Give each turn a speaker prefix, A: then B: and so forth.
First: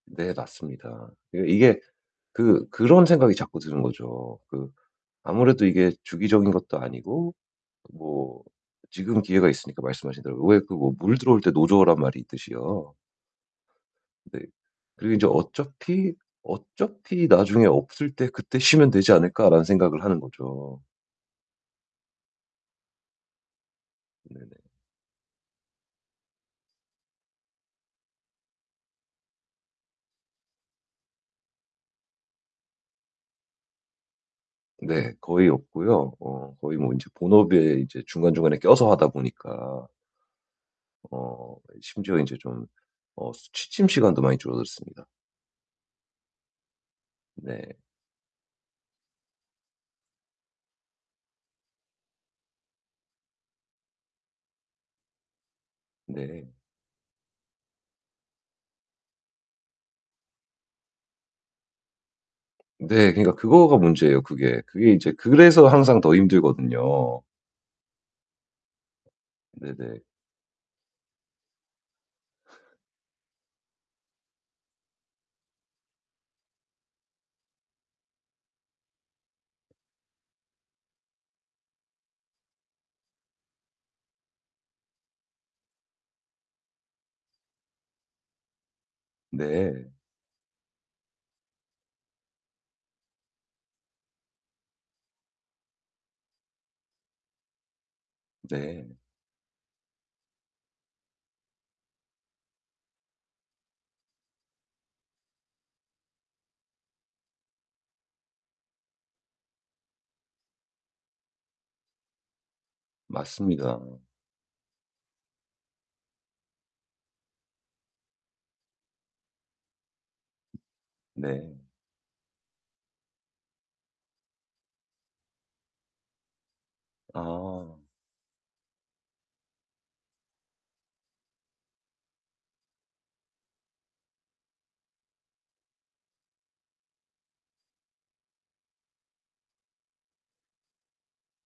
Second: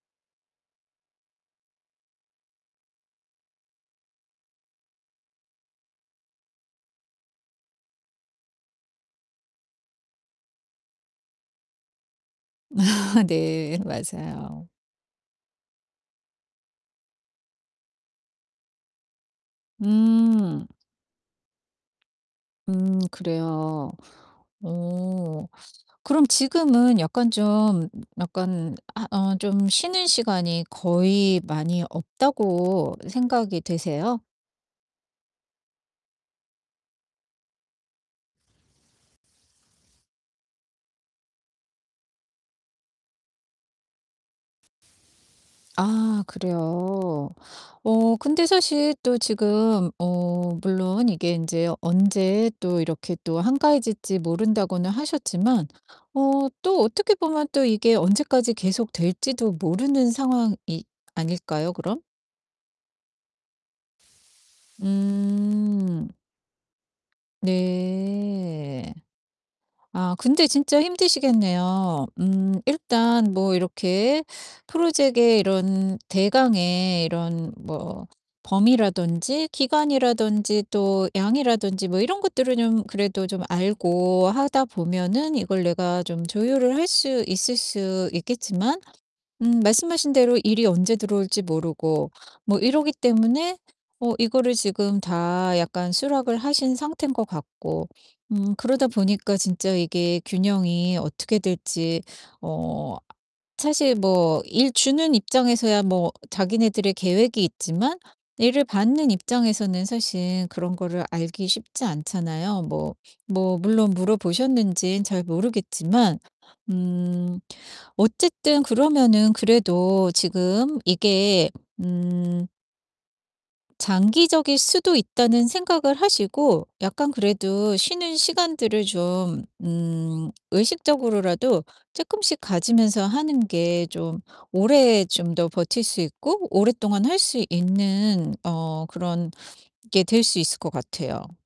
A: 네 맞습니다. 그게 이게 그 그런 생각이 자꾸 드는 거죠. 그 아무래도 이게 주기적인 것도 아니고 뭐 지금 기회가 있으니까 말씀하신 대로 왜 그 어 물 들어올 때 노 저으란 말이 있듯이요.
B: 아 네.
A: 네.
B: 맞아요.
A: 그리고 인제 어차피, 어차피 '나중에 없을 때 그때 쉬면 되지 않을까.'라는 생각을 하는
B: 음.
A: 거죠.
B: 음 그래요.
A: 네네.
B: 어 그럼 지금은 약간 좀 약간 아 어 좀 쉬는 시간이 거의 많이 없다고 생각이 되세요?
A: 네 거의 없고요. 어 거의 뭐 인제 본업에 인제 중간중간에 껴서 하다 보니까 어 심지어 인제 좀 어 스 취침 시간도 많이 줄어들었습니다.
B: 아 그래요.
A: 네.
B: 어 근데 사실 또 지금 어 물론 이게 인제 "언제 또 이렇게 또 한가해질지 모른다."고는 하셨지만 어
A: 네.
B: 또 어떻게 보면 또 이게 언제까지 계속될지도 모르는 상황이 아닐까요, 그럼?
A: 네 그러니까 그거가 문제예요 그게. 그게 인제 그래서 항상
B: 음.
A: 더 힘들거든요.
B: 네.
A: 네네.
B: 아 근데 진짜 힘드시겠네요. 음 일단 뭐 이렇게 프로젝트의 이런 대강의 이런 뭐 범위라든지 기간이라든지 또 양이라든지 뭐 이런 것들을 좀 그래도 좀 알고 하다 보면은 이걸 내가 좀 조율을 할 수 있을 수 있겠지만 음
A: 네.
B: 말씀하신 대로 일이 언제 들어올지 모르고 뭐 이러기 때문에 어 이거를 지금 다 약간 수락을 하신 상태인 것 같고 음 그러다
A: 네.
B: 보니까 진짜 이게 균형이 어떻게 될지 어 사실 뭐 일 주는 입장에서야 뭐 자기네들의 계획이 있지만 일을 받는 입장에서는 사실 그런 거를 알기 쉽지 않잖아요. 뭐, 뭐
A: 맞습니다.
B: 물론 물어보셨는진 잘 모르겠지만. 음 어쨌든 그러면은 그래도 지금 이게
A: 네.
B: 음 장기적일 수도 있다는 생각을 하시고 약간 그래도
A: 아.
B: 쉬는 시간들을 좀 음 의식적으로라도 쪼끔씩 가지면서 하는 게 좀 오래 좀 더 버틸 수 있고 오랫동안 할 수 있는 어 그런 게 될 수 있을 것 같아요.